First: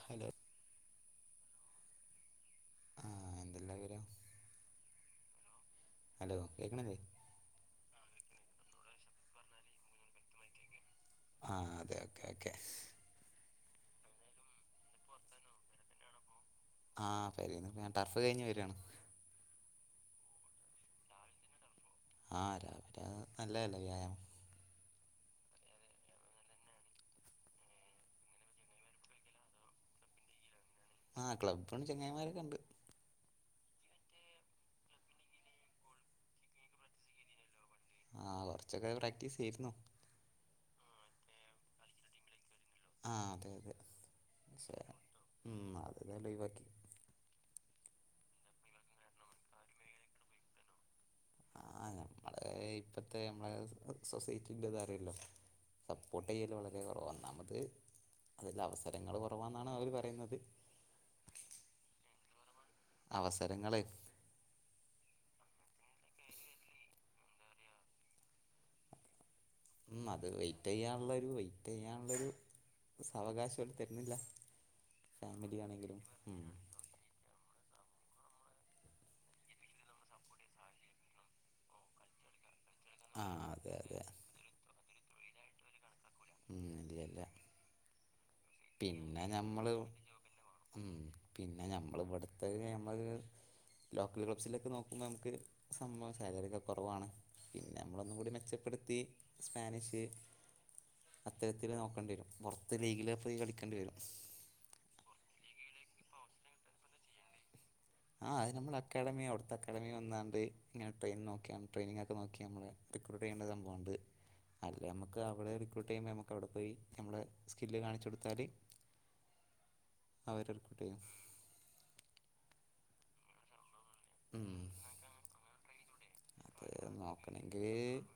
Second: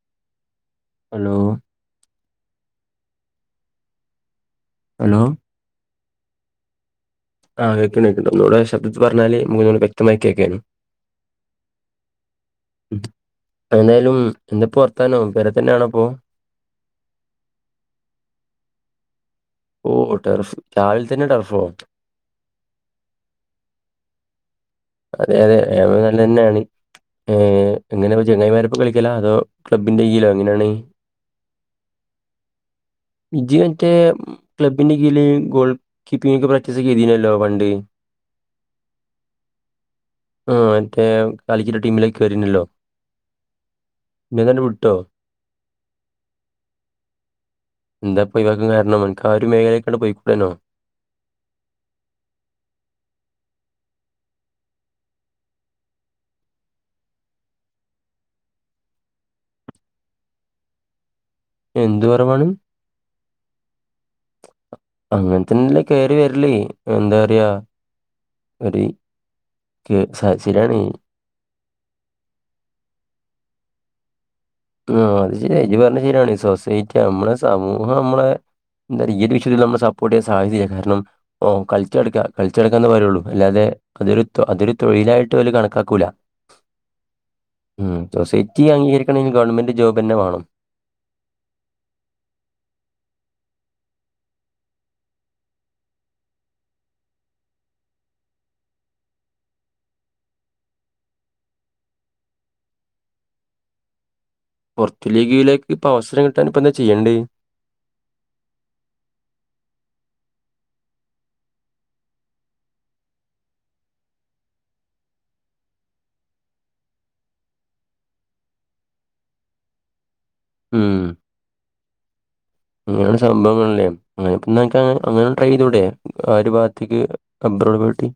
Hello hello ആഹ് എന്തെല്ലാ വിവരം ഹലോ ഹലോ കേക്കണില്ലേ ആഹ് കേൾക്ക്ണ്ട് കേക്ക്ണ്ട് ഒന്നൂടെ ശബ്ദത്ത് പറഞ്ഞാല് നമുക്കൊന്നൂടെ വ്യക്തമായി കേക്കേര്ന്നു അഹ് അതെ ഓക്കെ ഓക്കെ ഉം എന്തായാലും എന്താപ്പോ വർത്താനോ പൊരെ തന്നെയാണോപ്പോ ആഹ് പെരേൽ ഞാൻ ടർഫ് കഴിഞ്ഞ് വരാണ് ഓ ടർഫ് രാവിലെ തന്നെ ടർഫോ ആഹ രാവിലെ നല്ലതല്ല വ്യായാമം അതെ അതെ നല്ല തന്നെയാണ് ഏ എങ്ങനെയാപ്പോ ചങ്ങായിമാരപ്പോ കളിക്കല അതോ ക്ലബ്ബിൻന്റെ കീയിലോ എങ്ങനെയാണ് ആഹ് ക്ലബ്ബണ്ട് ചെങ്ങായിമാരൊക്കെ ഉണ്ട് വിജി മറ്റേ ക്ലബിന്റെറെ കീഴിൽ ഗോൾ കീപ്പിംഗ് ഒക്കെ പ്രാക്ടീസ് ചെയ്തിനല്ലോ പണ്ട് ആഹ കൊറച്ചൊക്കെ പ്രാക്ടീസ് ചെയ്രുന്നു ആ മറ്റേ കളിക്കിന്റെ ടീമിലേക്ക് വരുന്നല്ലോ ആഹ അതെ അതെ പക്ഷെ വിട്ടോ ഉം അതേതായാലും ഒയിവാക്കി എന്താപ്പോ ഒയിവാക്കൻ കാരണം അനക്ക് ആ ഒരു മേഖലേക്ക് അങ്ങട് പോയിക്കൂടാനോ അത് ഇപ്പത്തെ നമ്മളെ സൊസൈറ്റിന്റെത് അറിയല്ലോ സപ്പോട്ടെയൽ വളരേ കൊറാ നമ്മടേത് അതില് അവസരങ്ങൾ കുറവാന്നാണ് അവര് പറയുന്നത് എന്ത് കുറവാണ് അവസരങ്ങളെ അങ്ങനത്തന്നല്ല കയറി വരല് എന്താ പറയാ ഒരു ഉം കേ- അത് സ- വെയിറ്റ് ശരിയാണ് ചെയ്യാനുള്ള ഒരു വെയിറ്റ് ചെയ്യാനുള്ള ഒരു സാവകാശം ഓര് തരുന്നില്ല ആ അത് ഫാമിലി ശരിയാ ഇയ്യ് പറഞ്ഞ ആണെങ്കിലും ശരിയാണ് ഉം സൊസൈറ്റി നമ്മളെ സമൂഹ [unintelligible] ഇമ്മള് എന്താ [unintelligible] ഈ ഒരു വിഷയത്തിൽ നമ്മള് സപ്പോർട്ട് ചെയ്യാൻ സാധ്യതയില്ല കാരണം ഓൻ കളിച്ചുനടക്കാ കൾ ഉച്ചെടക്കുന്ന മാതിരിയുള്ളു ആ അല്ലാതെ അതെ അതെ അതൊരു അതൊരു തൊഴിലായിട്ട് ഓര് കണക്കാക്കൂല ഉം ഇല്ല ഇല്ല ഉം സൊസൈറ്റി അംഗീകരിക്കണെ നമ്മള് ഉം പിന്നെ നമ്മൾ ഇവിടുത്ത നമ്മള് ലോക്കൽ ക്ലബ്സിലൊക്കെ നോക്കുമ്പോൾ നമുക്ക് സംഭവം സാലറിയൊക്കെ കുറവാണ് പിന്നെ നമ്മളൊന്നും കൂടി മെച്ചപ്പെടു ത്തി സ്പാനിഷ് അത്തരത്തിൽ നോക്കണ്ടി വരും പുറത്ത് ലീഗലാ പോയി കളിക്കേണ്ടി വരും പുറത്തു ലീഗിലേക്ക് ഇപ്പ അവസരം കിട്ടൻ ഇപ്പ എന്താ ചെയ്യണ്ടേ ആ അത് നമ്മൾക്കക്കാധമി അവിടുത്തെ അക്കാധമി വന്നാണ്ട് ഇങ്ങനെ ടെയിൻ നോക്കിയാണ് ട്രെനിങ്ങക്ക നോക്കിയാണ് നമ്മളെ റിക്രൂട്ട് ചെയ്യേത് സംഭവണ്ട് അല്ലെ നമുക്ക് അവിടെ റിക്രൂട്ട് ചെയ്യുമ്പോൾ നമുക്ക് അവിടെ പോയി നമ്മളെ സ്കില്ല് കാണിച്ചു കൊടുത്താല് അവരർ [inaudible] അങ്ങനെയ സംഭവങ്ങളല്ലേ അങ്ങനെ ഇപ്പന്നാ അങ്ങനെ ട്രൈ ചെയ്തൂട ആ ഒരു ഭാഗത്തേക്ക് അബ്രോഡ് പറ്റി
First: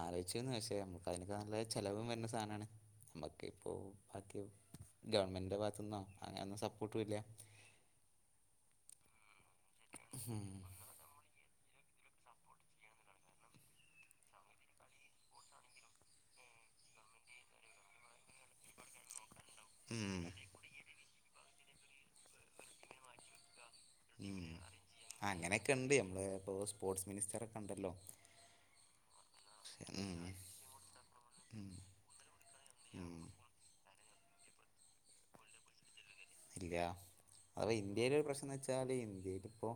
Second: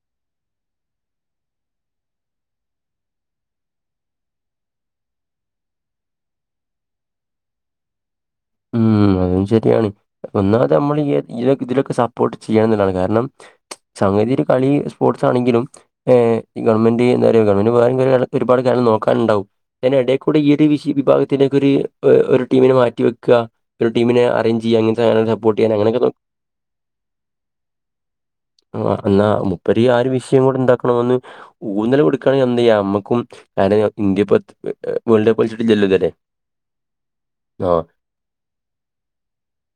ആലോചിച്ചിരുന്ന് പക്ഷേ നമ്മക്ക് അയ്നൊക്ക നല്ല ചിലവും വന്ന സാനാണ് നമ്മക്ക് ഇപ്പോ ബാക്കിയാവും ഗവൺമെന്റിന്റെ ഭാഗത്തുന്നോ അങ്ങനൊന്നും സപ്പോർട്ടും ഇല്ല [unintelligible] അതും ശരിയാണ് ഉം ഒന്നാത നമ്മള് ഇ ഇതിലൊക്കെ ഇതിലൊക്കെ സപ്പോർട്ട് ചെയ്യണം എഎന്നുള്ളതാണ് കാരണം സംഗതി ഒരു കളി സ്പോർട്സ് ആണെങ്കിലും ഹ് ഗവൺമെന്റ് എന്താ പറയുക ഗവൺമെന്റ് വേറേം ഒരുപാട് ഒരുപാട് കാര്യാ നോക്കാൻ ഉണ്ടാവും അതിന്റെ ഉം എടേക്കൂടെ ഈ ഒരു വിശി വിഭാഗത്തിനെക്കെ ഒരു ഒരു ടീമിനെ മാറ്റി വെക്കുക ഒരു ടീമിനെ ഉം അറേഞ്ച് ചെയ്യുക അങ്ങനത്തെ ആ സാധനങ്ങൾ സപ്പോർട്ട് അങ്ങനെക്കെ ചെയ്യാൻ ഉണ്ട് അങ്ങനെയൊക്കെ നോ നമ്മള് ഇപ്പോ സ്പോർട്സ് മിനിസ്റ്ററൊക്കെ ഉണ്ടല്ലോ ആ എന്നാ മുപ്പരി ആ ഒരു ഉം വിഷയം കൂടെ എന്താക്കണമന്ന് ഉം ഊന്നൽ കൊടുക്കുകണെങ്കിൽ എന്തേയ്യ നമ്മക്കും ഉം [inaudible] ഇന്ത്യ ഇപ്പ ഏ വേൾഡ് കപ്പ് കളിച്ചിട്ടില്ലല്ലോല്ലേ ഇല്ല അത ഇന്ത്യയില ഒരു പ്രശ്നം എന്ന് വെച്ചാല് ഇന്ത്യയില ഇപ്പോ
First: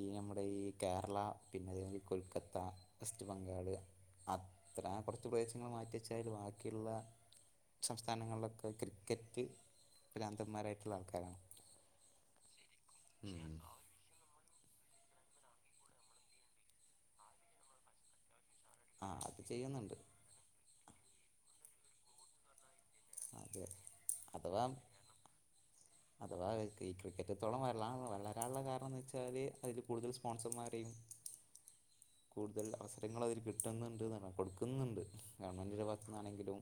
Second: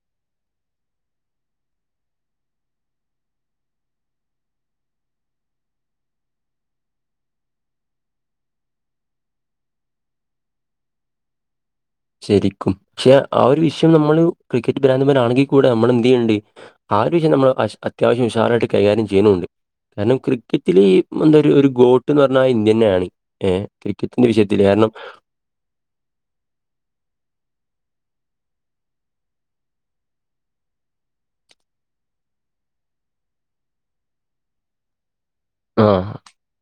ഈ നമ്മട ഈ കേരള പിന്നെ അതേപോലെ കൊൽക്കത്ത വെസ്റ്റ് ബംഗാള് അത്ര കൊറച്ച് പ്രദേശങ്ങള് മാറ്റിവെച്ചാല് ബാക്കിയുള്ള സംസ്ഥാനങ്ങളിലൊക്കെ ക്രിക്കറ്റ് പ്രാന്തന്മാരായിട്ടുള്ള ആൾക്കാരാണ് ശരിക്കും പക്ഷെ ആ ഉം ഒരു വിഷയം നമ്മള് ക്രിക്കറ്റ് ബ്രാന്തമ്മാരാണെങ്കി കൂടെ നമ്മൾ എന്ത് ചെയ്യല്ണ്ട് ആ ഒരു വിഷയം നമ്മൾ അശ് അത്യാവശ്യം ഉഷാറായിട്ട് കൈകാര്യം ആ അത് ചെയ്യുന്നുണ്ട് കാരണം ക്രിക്കറ്റില് ഈ എന്താ ഒര് ഒരു ഗോട്ട്ന്ന് പറഞ്ഞാ ഇന്ത്യന്നെയാണ് ഏഹ് അതെ ക്രിക്കറ്റിന്റെ വിഷയത്തില് അഥവാ കാരണം അഥവാ ഈ ക്രിക്കറ്റ് ഇത്രത്തോളം വള വളരാനുള്ള കാരണന്ന് വെച്ചാല് അതില് കൂടുതൽ സ്പോൺസർമാരെയിനും കൂടുതൽ അവസരങ്ങൾ അതിൽ കിട്ടുന്നുണ്ട് [unintelligible] കൊടുക്കുന്നുണ്ട് ഗവൺമെൻറ്റിൻ്റെ ഭാഗത്തു ആഹ് നിന്നാണെങ്കിലും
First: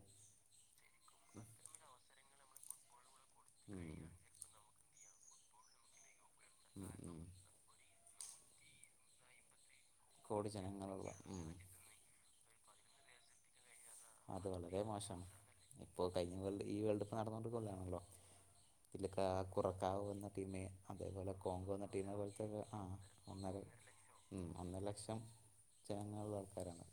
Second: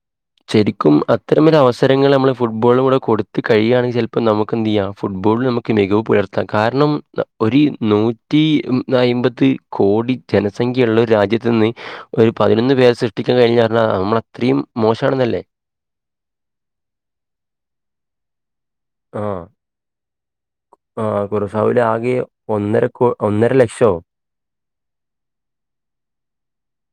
ശരിക്കും അത്തരം ഒരു അവസരങ്ങള് നമ്മള് ഫുട്ബോളിലും കൂടെ കൊടു ത്ത് കഴിയാണെങ്കിൽ ഉം ചെലപ്പോ നമുക്ക് എന്ത് ചെയ്യാം ഫുട്ബോളില് നമുക്ക് മികവ് പുലർത്താം, കാരണം ഉം ഉം ന ഒരു നൂറ്റ് റ്റി ഉം മ് അയിമ്പത് കോടി ജനസംഖ്യള്ള ജനങ്ങളുള്ള ഒരു ഉം രാജ്യത്ത്ന്ന് ഒരു പതിനൊന്ന് പേരെ സൃഷ്ടിക്കൻ കഴിഞ്ഞാ പറഞ്ഞാ അത് നമ്മളത്രയും വളരെ മോശാണ് മോശാണെന്നല്ലേ? ഇപ്പൊ കഴിഞ്ഞ വേൾഡ് ഈ വേൾഡ് കപ്പ് നടന്നോ [unintelligible] ആഹ്. [unintelligible] കുറക്കാവോന്ന് ആഹ് കുറസാവോല് ആകെ പോലത്തെ ആ ഒന്നര കോ ഒന്നര ലക്ഷോ ഉം ഒന്നര ലക്ഷം ജനങ്ങളുള്ള ആൾക്കാരാണ്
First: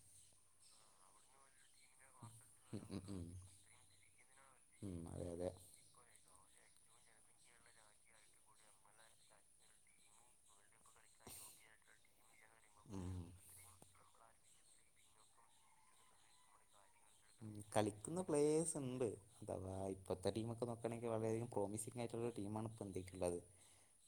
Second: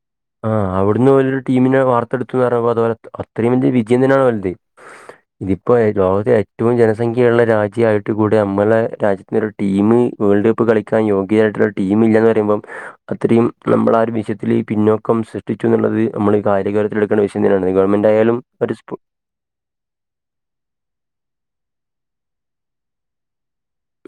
ആഹ് അവിടുന്ന് ഓലൊരു ടീമിനെ വാർത്ത് വാർത്തെടുത്തൂന്ന് പറയുമ്പോ അത് ഉം ഓലെ ഉം ഉം അത്രയും വലിയ വിജയം തന്നെയാണ് വലുത് ഉം അതെ അതെ ഇതിപ്പോ ലോകത്തെ ഏറ്റ് ഏറ്റവും ജനസംഖ്യയുള്ള രാജ്യായിട്ട് കൂടി നമ്മളെ രാജ്യത്ത്ന്ന് ഒരു ടീമ് വേൾഡ് കപ്പ് കളിക്കാൻ യോഗ്യരായിട്ടുള്ള ടീമ് ഇല്ലാന്ന് പ [unintelligible] ഉം അത്രയും നമ്മളാ ഒര് വിഷയത്തില് പിന്നോക്കം സൃഷ്ടിച്ചൂന്നുള്ളത് നമ്മള് കാര്യഗൗരവത്തിലെടുക്ക് ഉം കളിക്കുന്ന പ്ലേയേർസ് ഉണ്ട് അഥവാ ഇപ്പഴത്തെ ടീമൊക്കെ നോക്കാണെങ്കി വളരെയധികം പ്രോമിസിങ്ങായി ഇപ്പ ഉള്ള ടീമാണ് [unintelligible]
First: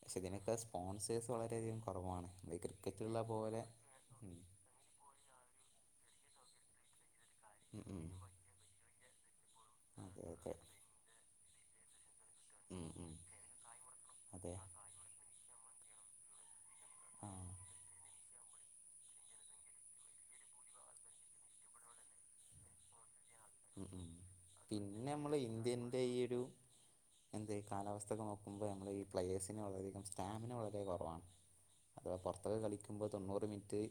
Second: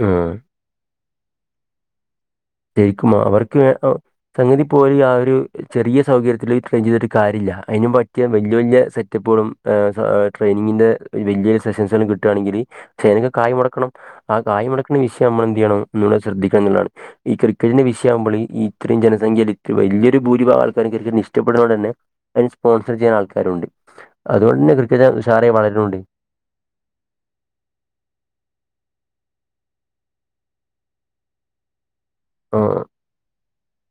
പക്ഷെ ആഹ് ഇതിനൊക്കെ സ്പോൺസേഴ്സ് വളരെയധികം കുറവാണ് ഈ ജയിക്കുമോ ക്രിക്കറ്റുള്ള അവർക്ക് പോലെ ഏ ഒ ഉം സംഗതിപ്പോല് ആ ഒരു ചെറിയ സൗകര്യത്തില് ട്രെയിൻ ചെയ്തിട് കാര്യല്ല ഉം അയ്ന് ഉം പറ്റിയ വല്ല്യ വല്ല്യ സെറ്റപ്പുകളും ആ അതെ അതെ ട്രെയിനിങ്ങിന്റെ വല്ല്യ [unintelligible] കിട്ടാണെങ്കില് ഉം പക്ഷേ ഉം ഐനൊക്കെ കായ് മൊടക്കണം ആ അതെ കായ്മൊടക്ക്ണ വിഷയം നമ്മള് യ്യണം ഒന്നൂടെ ശ്രദ്ധിക്കണംന്നുള്ളതാണ് ഈ ആഹ് ക്രിക്കറ്റിന്റെ വിഷയ ആവുമ്പോള് ഈ ഇത്രയും ജനസംഖ്യയില് ഇത്രയും വല്ല്യൊരു ഭൂരിഭാഗ ആൾക്കാരും കരുതി ഇഷ്ടപ്പെട്ണോരെന്നെ ഐന് സ്പോൺസർ ചെയ്യുന്ന ആൾക്ക് ഉം ഉം പിന്നെ നമ്മള് ഉഷാറായി വളരുന്നുണ്ട് ഇന്ത്യന്റെ ഈ ഒരു എന്ത് കാലാവസ്ഥൊക്കെ നോക്കുമ്പോ നമ്മള് ഈ പ്ലയേഴ്സിന് വളരെയധികം സ്റ്റാമിന വളരെ കൊറവാണ് അഥവാ പൊർത്തൊക്കെ ആ, കളിക്കുമ്പോ തൊണ്ണൂറ് മിൻറ്റ്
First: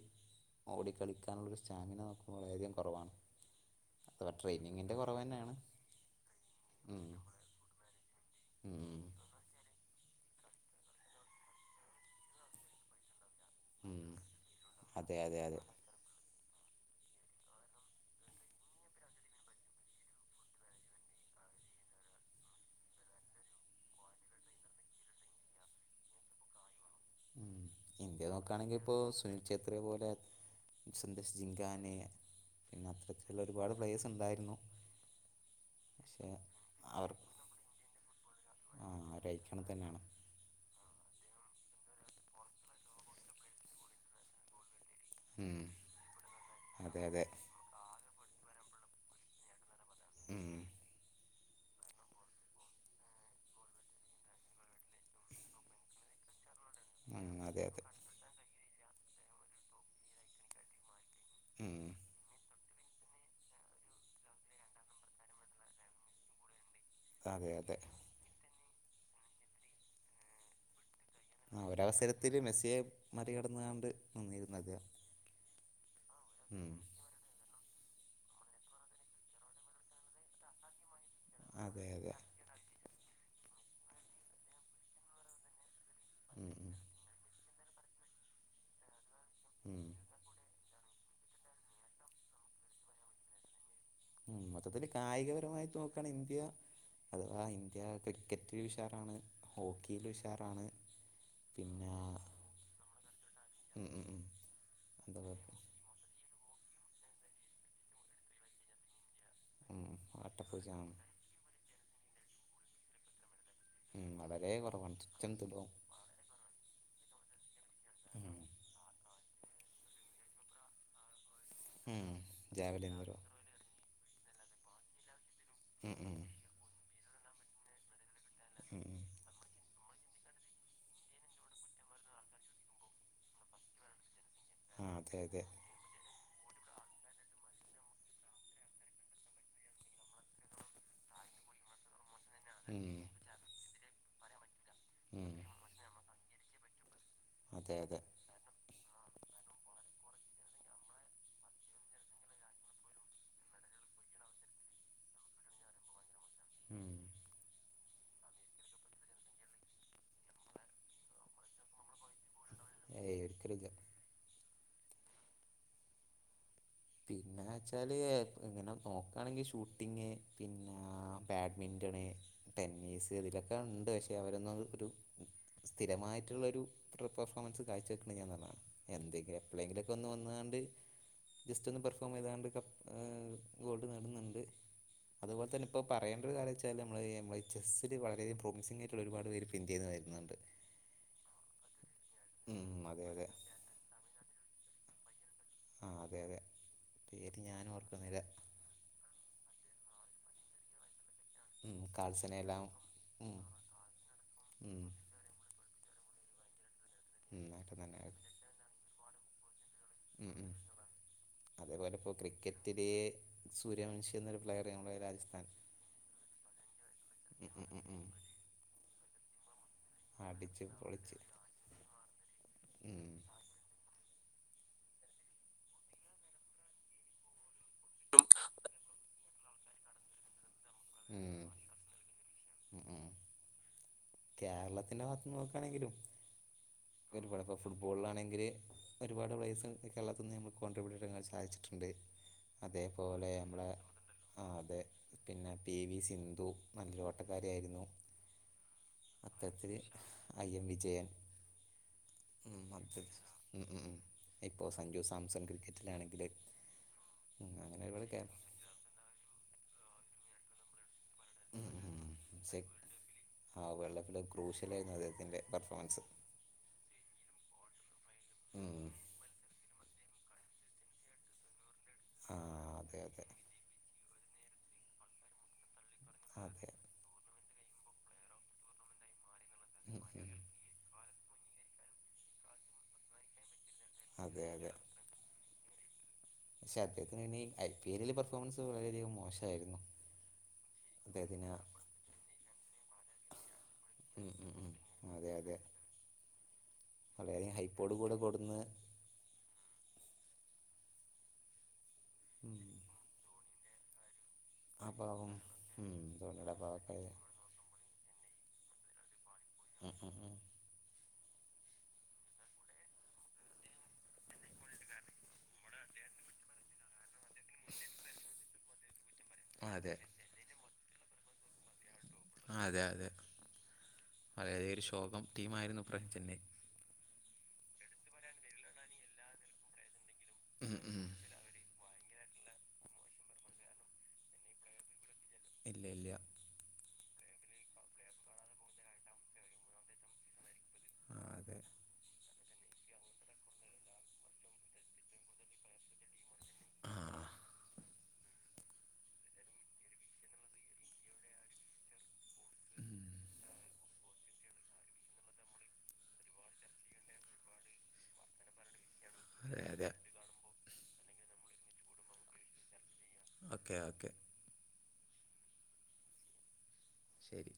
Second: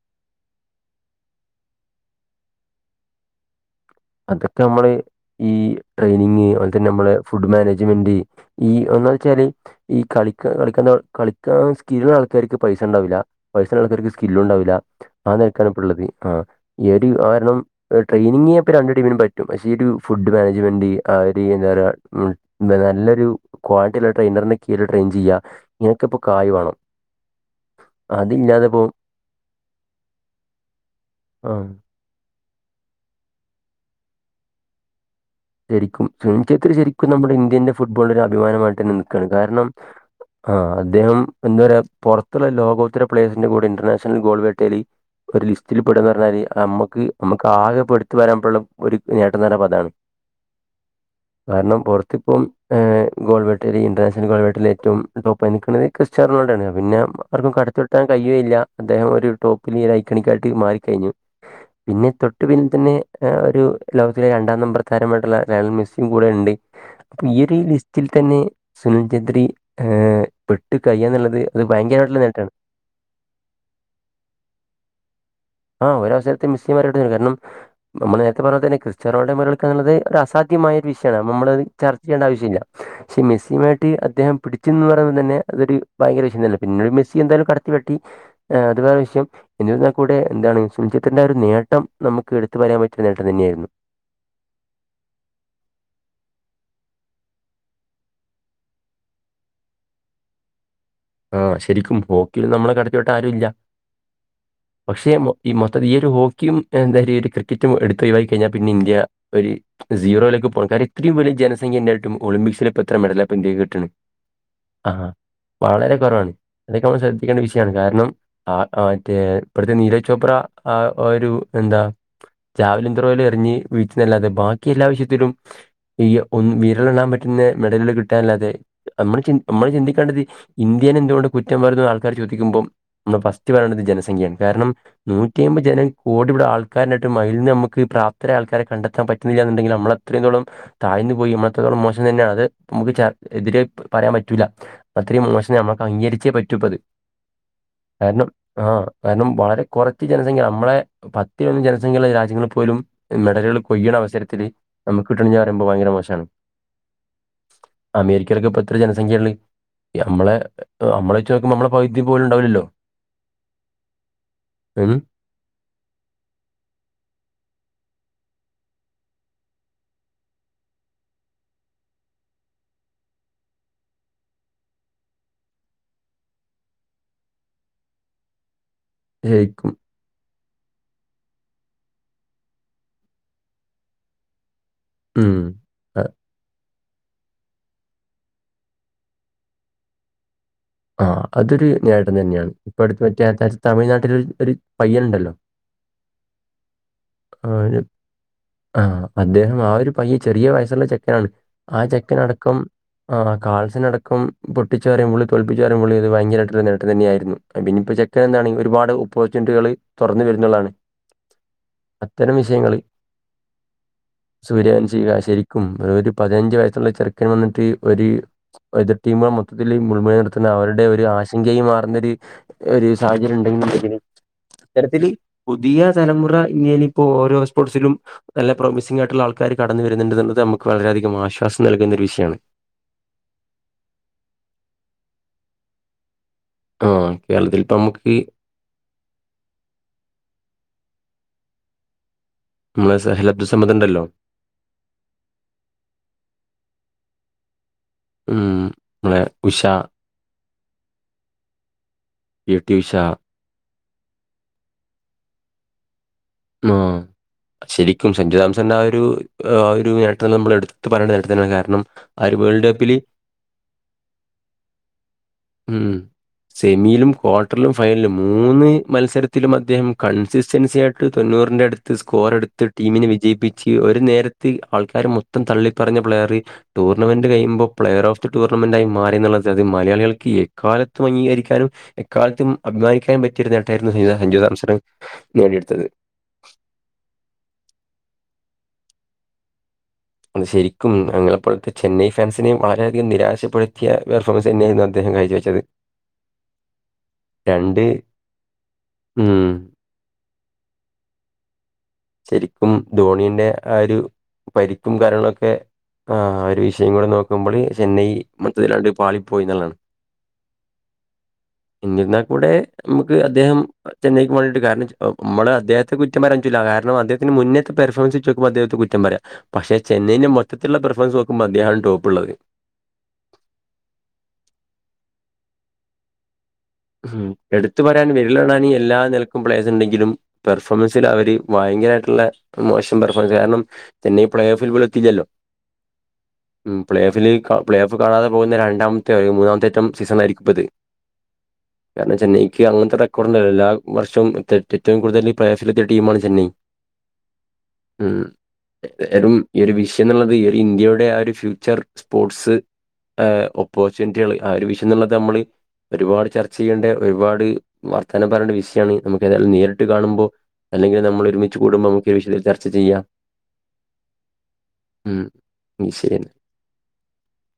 ഓടി കളിക്കാനുള്ളൊരു സ്റ്റാമിന നോക്കുമ്പ വളരെയധികം കുറവാണ് അഥവാ അതൊക്കെ നമ്മള് ട്രെയിനിങ്ങിൻ്റെ കുറവ് ഈ തന്നെയാണ് ട്രെയിനിങ്ങ് അത്പോൽതന്നെ ഉം നമ്മളെ ഫുഡ് മാനേജ്മെന്റ് ഈ ഉം ഒന്നാമത് വെച്ചാല് ഈ കളിക്കാ കളിക്കാ കളിക്കാൻ സ്കില്ലുള്ള ആൾക്കാർക്ക് പൈസണ്ടാവില്ല പൈസള്ള ഉം ആൾക്കാർക്ക് സ്കില്ലുണ്ടാവില്ല അതെ ആ അതെ അതെ നൽക്കാണ് ഇപ്പള്ളത് ആഹ് ഏഡി കാരണം ട്രെയിനിങ്ങ് ഇപ്പ രണ്ടു ടീമിനും പറ്റും പക്ഷേ ഈ ഒരു ഫുഡ് മാനേജ്മെന്റ് ആര് എന്താപര്യാ നല്ലൊരു ക്വാളിറ്റില്ല ട്രെയിനറിന് കീഴിൽ ട്രെയിൻ ചെയ്യാ നിനക്കപ്പോ കായ് വാണം ഉം ഇന്ത്യ നോക്കാണെങ്കി ഇപ്പോ സുനിൽ ഛേത്ര പോലെ സന്തേഷ് ആ ജിൻങ്കാനെ പിന്നെ അത്തരത്തിലുള്ള ഒരുപാട് പ്ലേസ് ഉണ്ടായിരുന്നു ശരിക്കും പക്ഷേ സുനിൽ ഛേത്രി ശരിക്കും അവർ നമ്മുടെ ഇന്ത്യന്റെ ഫുട്ബോൾളൊരു അഭിമാനമായിട്ട് ആ തന്നെ നിക്കാണ് അവരയക്കണം കാരണം തന്നെയാണ് ആഹ് അദ്ദേഹം എന്താ പറയാ പൊർത്തുള്ള ലോകോത്തര പ്ലേഴ്സിന്റെ കൂടെ ഇന്റർനാഷണൽ ഗോൾ വേട്ടേല് ഒരു ഉം ലിസ്റ്റിൽ പെടാന്ന് പറഞ്ഞാല് അതെ നമ്മുക്ക് അതെ നമുക്ക് ആകെ പെടുത്തത്ത് വരാൻപുള്ള ഒരു നേട്ടംന്നർഞ്ഞാപതാണ് ഉം കാരണം പൊറത്തിപ്പം ഏ ഗോൾവേട്ടരി ഇന്റർനാഷണൽ ഗോൾവേട്ടരി ഏറ്റവും ടോപ്പായി നിക്ക്ണത് ക്യസ്റ്റ് [unintelligible] പിന്നെ ഉം ആർക്കും അതെ അതെ കടത്തിവെട്ടാൻ കഴിയുകയില്ല അദ്ദേഹം ഒരു ടോപ്പിൽ ലൈക്കണിക്കായിട്ട് മാറിക്കഴിഞ്ഞു ഉം പിന്നെ തൊട്ടു പിന്നി തന്നെ ആഹ് ഒരു ലോകത്തിലെ രണ്ടാം നമ്പർ താരമായിട്ടുള്ള ലേയണൽ മെസ്സിയും കൂടെ ഇണ്ട് അപ്പൊ ഈ അതെ ഒരു അതെ ലിസ്റ്റിൽ തന്നെ സുനിൽ ജദ്രി ഏഹ് പെട്ട് കഴിയാന്നുള്ളത് ആ അത് ഭയങ്കരമായിട്ടുള്ള ഒരവസരത്തില് നേട്ടമാണ് മെസ്സിയെ മറികടന്നാണ്ട് നിന്നിരുന്നത് ആഹ് ഒരവസരത്തിൽ [unintelligible] കാരണം നമ്മള് നേരത്തെ പറഞ്ഞത് തന്നെ ക്രിസ്റ്റ്യാനോനെ മറികടക്കാ എന്നുള്ളത് ഒരു അസാധ്യമായ വിഷയാണ് അപ്പ നമ്മളത് അതെ ചർച്ച അതെ ചെയ്യേണ്ട ആവശ്യല്ല പക്ഷെ മെസ്സിയുമായിട്ട് അദ്ദേഹം പിടിച്ചു നിന്നൂന്ന് പറയുമ്പോ തന്നെ അതൊരു ഭയങ്കര വിഷയം ഉം തന്നെയാ ഉം പിന്നൊരു മെസ്സി എന്തായാലും കട കടത്തിവെട്ടി ആഹ് അതുവേറെ വിഷയം ഉം എന്നിരുന്നാ കൂടെ ആണ് സുംചിത്തിന്റെ ആ ഒരു നേട്ടം നമുക്ക് എടുത്തു പറയാൻ പറ്റിയ ഒരു നേട്ടം തന്നെയായിരുന്നു ഉം മൊത്തത്തില് കായികപരമായിറ്റ് നോക്കുവാണെ ഇന്ത്യ അഥവാ ഇന്ത്യ ക്രിക്കറ്റില് ഉഷാറാണ് ഹോക്കിയില് ഉഷാറാണ് ആഹ് പിന്നെ ശരിക്കും ഹോക്കില് നമ്മളെ കടത്തിവെട്ടാൻ ആരും ഇല്ല ഉം ഉം ഉം പക്ഷെ എന്താ മൊ ഈ പറയുക മൊത്തം ഈ ഒരു ഹോക്കിയും എന്താ ഈ ഒരു ക്രിക്കറ്റും എടുത്ത് ഒഴിവായി കഴിഞ്ഞാ പിന്നെ ഇന്ത്യാ ഒരു ഉം സീറോയിലേക്ക് പോകും അട്ടപ്പൂച്ച കാരണം ഇത്രയും വലിയ ജനസംഖ്യ ഉണ്ടായിട്ടും ഒളിമ്പിക്സിൽ ഇപ്പോ എത്ര മെഡലാ ഉം വളരെ കുറവാണ് [unintelligible] വളരെ കുറവാണ് അതൊക്കെ നമ്മൾ ശ്രദ്ധിക്കേണ്ട വിഷയാണ് കാരണം ഉം അ ആഹ്. മറ്റേ ഇപ്പഴ്ത്തെ നീരജ് ചോപ്ര ആഹ് ഒരു എന്താ ഉം ജാവലിൻ ത്രോയിൽ എറിഞ്ഞ് വീഴ്ത്തുന്നല്ലാതെ ബാക്കി എല്ലാ വിഷയത്തിലും ഉം ഈ ഉം ഒന്ന് വിരളിലെണ്ണാൻ പറ്റുന്ന മെഡലുകൾ കിട്ടാന്നല്ലാതെ ഉം ഉം നമ്മള് നമ്മള് ചിന്തി [unintelligible] ഇന്ത്യേനെ എന്തുകൊണ്ട് കുറ്റം പറയുന്നു ആൾക്കാര് ചോദിക്കുമ്പോ മ് ഫസ്റ്റ് പറയണ്ടത് ജനസംഖ്യയാണ് കാരണം ആ അതെ നൂറ്റി അതെ അയിമ്പത് ജനം കോടി ഇവടെ ആൾക്കാര്ണ്ടായിട്ടും അയിൽന്ന് നമ്മക്ക് പ്രാപ്തരായ ആൾക്കാരെ കണ്ടൊൻ പറ്റുന്നില്ല എന്നുണ്ടെങ്കില് നമ്മളത്രയും താഴ്ന്ന് പോയി മ്മളത്രത്തോളം മോശം തന്നെയാണ് അത് ഉം നമുക്ക് ചർ എതിരെ പറയാൻ പറ്റൂല്ല അത്രയും ഉം മോശം നമുക്ക് അംഗീകരിച്ചേ പറ്റൂപ്പത് അതെ അതെ കാരണം ആഹ് കാരണം വളരെ കൊറച്ച് ജനസംഖ്യ നമ്മളെ പത്തിലൊന്ന് ജനസംഖ്യള്ള രാജ്യങ്ങളിൽ പോലും മെഡലുകൾ കൊയ്യണ അവസരത്തില് നമ്മക്ക് കിട്ടണില്ലാ പറയുമ്പോ ഭയങ്കര മോശാണ് ഉം അമേരിക്കയിലൊക്കെ ഇപ്പൊ എത്ര ജനസംഖ്യേള്ളത് നമ്മളെ അമ്മളെ വെച്ച് നോക്കുമ്പോമ്മളെ പൗതി പോലുണ്ടാവില്ലല്ലോ ഏയ് ഒരിക്കലുല്ലാ [unintelligible] പിന്നേച്ചാല് ഇങ്ങനെ നോക്കാണെങ്കില് ഷൂട്ടിംഗ് പിന്നെ ബാഡ്മിന്റ ടണേ ടെന്നീസ് ഇതിലൊക്കെ ഉണ്ട് പക്ഷേ അവരൊന്നും ഒരു സ്ഥിരമായിട്ടുള്ളൊരു ഇത്ര പെർഫോമൻസ് കാഴ്ച്ച വെക്ക്ണ ഞാൻന്നാർഞ്ഞാ എന്തെങ്കിലും ശരിക്കും എപ്പഴെങ്കിലൊക്കെ ഒന്ന് വന്നാണ്ട് ജസ്റ്റ് ഒന്ന് പെർഫോം ചെയ്താണ്ട് കപ്പ് ഗോൾഡ് നടുന്നുണ്ട് ഉം. അതുപോൽതന്നെ ഇപ്പ അ- പറയേണ്ടൊരു കാര്യന്തച്ചാ ന്തായാലും നമ്മള് നമ്മളത് ചെസ്സില് വളരേ പ്രോമിമിംഗായിട്ടുള്ള ഒരുപാട് പേര് പിന്ത്യേന്ന് വരുന്നുണ്ട് ആഹ് അതൊരു നേട്ടം തന്നെയാണ് ഇപ്പ ഉം അടുത്ത് അതെ അതെ മറ്റേ തമിഴ്നാട്ടില് ഒരു പയ്യനുണ്ടല്ലോ ആഹ് അതെ അതെ പേര് ഞാനും ഓർക്കുന്നില്ലാ ആഹ് ഒരു പയ്യൻ ചെറിയ വയസ്സുള്ള ചെ [unintelligible] ഉം ആ ചെക്കനടക്കം കാൾസിനെയെല്ലാം ആ ഉം കാൾസിനടക്കം ഉം പൊട്ടിച്ചു പറയുമ്പോള് പറയുമ്പള് ഒരു ഭയങ്കരായിട്ടുള്ള നേട്ടം തന്നെയായിരുന്നു ഉം അത്‌ നേട്ടം പിന്നിം ഇപ്പോ തന്നെയാ ചെക്കൻ എന്താണ് ഒരുപാട് [unintelligible] തൊർന്ന് ഉം ഉം വരുന്നുള്ളാണ് അതേപോലെ ഇപ്പോൾ അത്തരം വിഷയങ്ങള് ക്രിക്കറ്റില് സൂര്യവംശി എന്നൊരു പ്ലെയർ സൂര്യൻ ശ നമ്മുടെ രാജസ്ഥാൻ ശരിക്കും ഒരു പതിനഞ്ച് വയസ്സുള്ള ഒരു ഉം ചെർക്കൻവന്നിട്ട് ഉം ഉം ഉം ഒര് എതിർടീമാളെ മൊത്തത്തില് മുൾമുനയിൽ ത്തത്തിന് അടിച്ച് അവരുടെ ഒരു പൊളിച്ച് ആശങ്കയും മാറുന്നൊര് ഒരു ഉം സാഹചര്യം ഉണ്ടെങ്കില് [unintelligible] ഇത്തരത്തില് പുതിയ തലമുറ ഇങ്ങനി ഇപ്പോ ഓരോ സ്പോർട്സിലും നല്ല പ്രോമിസിംഗായിട്ടുള്ള ആൾക്കാര് കടന്ന് വരുന്നുണ്ട്ന്ന്ള്ളത് നമ്മക്ക് വളരേയധികം ഉം ആശ്വാസം നൽകുന്ന ഒരു വിഷയാണ് കേരളത്തിന്റെ മാത്രം നോക്കാണെങ്കിലും ആഹ് ഒരുപാട് ഇപ്പോ കേരളത്തിൽ ഇപ്പ നമുക്ക് ഫുട്ബോൾളാണെങ്കില് ഒരുപാട് പ്ലൈസ് കേരളത്തിൽ നിന്ന് നമ്മക്ക് കോൺട്രിബ്യൂട്ട് ചെയ്യച് അയച്ട്ടുണ്ട് നമ്മളെ അതേപോലെ സഹൽ നമ്മളെ അബ്ദുസമദ് ഉണ്ടല്ലോ അതെ പിന്നെ പി വി സിന്ധു മ്മല്ലു ട്ടക്കാരിയായിരുന്നു ഉം നമ്മളെ ഉഷ അത്തരത്തില് I M Vijayan P T Usha [unintelligible] ഇപ്പോൊ സഞ്ജു സാംസൺ ക്രിക്കറ്റിലാണെങ്ക ആ ശരിക്കും കേ സഞ്ജു തമസന്റെ ആ ഒരു ആ ഒരു നേട്ടം നമ്മൾ എടുത്തു ത്ത് പറയെണ്ട നേട്ടം തന്നെണ് ഉം കാരണം ഉം ഉം. ആര് പക്ഷേ വേൾഡ് കപ്പില് ആ വേൾഡ് കപ്പിൽ ക്രൂഷ്യലായിരുന്നു അദ്ദേഹത്തിൻ്റെ ഉം പെർഫോമൻസ് സെമിയിലും ക്വാർട്ടറിലും ഫൈനലും മൂന്ന് ഉം മത്സരത്തിലും മം അദ്ദേഹം കൺസിസ്റ്റൻസി ആയിട്ട് തൊണ്ണൂറിന്റെ അടുത്ത് സ്കോർ ആ എടുത്ത് അതെ ടീമിനെ അതെ വിജയിപ്പിച്ച് ഒരു നേരത് ത്തി ആൾക്കാർ മൊത്തം തള്ളിപ്പറഞ്ഞ പ്ലെയർ അതെ ടൂർണമെന്റ് കഴിയുമ്പോ പ്ലെയർ ഓഫ് ടൂർണമെന്റായി മാറിന്ന്ള്ളത് ഉം മലയാളികൾ കേ ഉം എക്കാലത്തും അംഗീകരിക്കാനും എക്കാലത്തും അഭിമാനിക്കാനും പറ്റിയരു ന്നേ ട്ടയിരുന്നു അതെ അതെ സഞ്ജുതാംസരം നേടിയെടുത്തത് പക്ഷെ അദ്ദേഹത്തിന് ഐ പി എല്ലില് പെർഫോമൻസ് വളരെയധികം മോശമായിരുന്നു അത് ശരിക്കും അദ്ദേഹത്തിന് ആ- ഞങ്ങളെപ്പോഴത്തെ ചെന്നൈ ഫാൻസിനെയും വളരെയധികം നിരാശപ്പെടുത്തിയ ഉം പെർഫോമൻസ് ഉം ഉം എന്നെയിരുന്നു അദ്ദേഹം ങ്ങായി അതെ അതെ ച്ചോയ്‌ച്ചത് വളരെയധികം ഹൈപ്പോഡ് കൂടെ കൊട്ന്ന് ഉം ഉം ശരിക്കും ധോണിന്റെ ആ ഒരു ആ പരിക്കും പാവം കാര്യങ്ങളൊക്കെ ഉം ആ് ധോണിയുടെ ഒരു വിഷയം പാവക്കായ കൂടെ നോക്കുമ്പൾ ചെന്നൈ മൊത്തയ്‌ല് അട്ട് പാളി പോയി ന്ന് ല്ലത് ഉം ഉം ഉം എന്നിരുന്നാൽ കൂടെ നമുക്ക് അദ്ദേഹം ചെന്നൈക്ക് വേണ്ടിട്ട് കാരണം നമ്മള് അദ്ദേഹത്തെ കുറ്റം പറയാറ്റൂല കാര അദ്ദേഹത്തിന് മുന്നേ പെഫോമൻസ് വെച്ച നോക്കുമ്പോൾ അദ്ദേഹത്തെ കുറ്റം പറയാ പക്ഷെ അതെ ചെന്നൈൻന്റെ മൊത് റ്റ് ഉള്ള പ്രഫ്രൻസ് നോക്കുമ്പോ അദ്ദേഹാണ് ടോപ് അതെ അതെ വളരെ ഒരു ശോകം ടീ ആയിരുന്നു [unintelligible] എടുത്തു പറയാൻ വിരിലണാൻ എല്ലാ നിലക്കും പ്ലേസ് ണ്ടെങ്കിലും ഉം ഉം പെർഫോമൻസിൽ അവര് ഭയങ്കരമായിട്ട് ള്ളെ മോശം പെർഫോൻസ് കാരണംന്നെ ഈ പ്ലേ ഓഫിൽ പോല എത്തില്ലോ [inaudible] പ്ലേ ഓഫില് പ്ലേ ഓഫ് കാണാതെ പോകുന്ന രണ്ടമത്തെ ഒരു മൂന്നാമത്തെ റ്റം സീസൺ ആരിക്കും ഇപ്പ ഇത് ആ അതെ താണ് ചെന്നൈ ക്ക്‌ അങ്ങൻത്തെ റെക്കോർഡ ണ്ടല്ല എല്ലാ വർഷവും ഏറ്റവും കൂടുതൽ പ്ലേഫില എത്തിയ ടീമാണ് ചെന്നൈ ആ ഉം വറും ഈ ഒരു വിഷയം എന്നുള്ളത് ഈ ഒരു ഇന്ത്യയുടെ ആ ഒരു ഫ്യൂച്ചർ സ്പോർട്സ് ഉം. ഹ ഓപ്പോർച്യൂണിറ്റികൾ ആ ഒരു വിഷയം എന്നുള്ള നമ്മള് ഒരുപാട് ചർച്ച ചെയ്യേണ്ട ഒരുപാട് വർത്തനം പറയേണ്ട വിഷയണ് നമ്മുക്ക് അത് അതെ നേരിട്ട് അതെ കാണുമ്പോ അല്ലെങ്കിൽ നമ്മൾ ഒരുമിച്ച് കൂടുമ്പോ നമുക്ക് ഈ വിഷയത്തിൽ ചർച്ച ചെയ്യാം ഓക്കെ ഓക്കെ ഉം ശെരി ശരി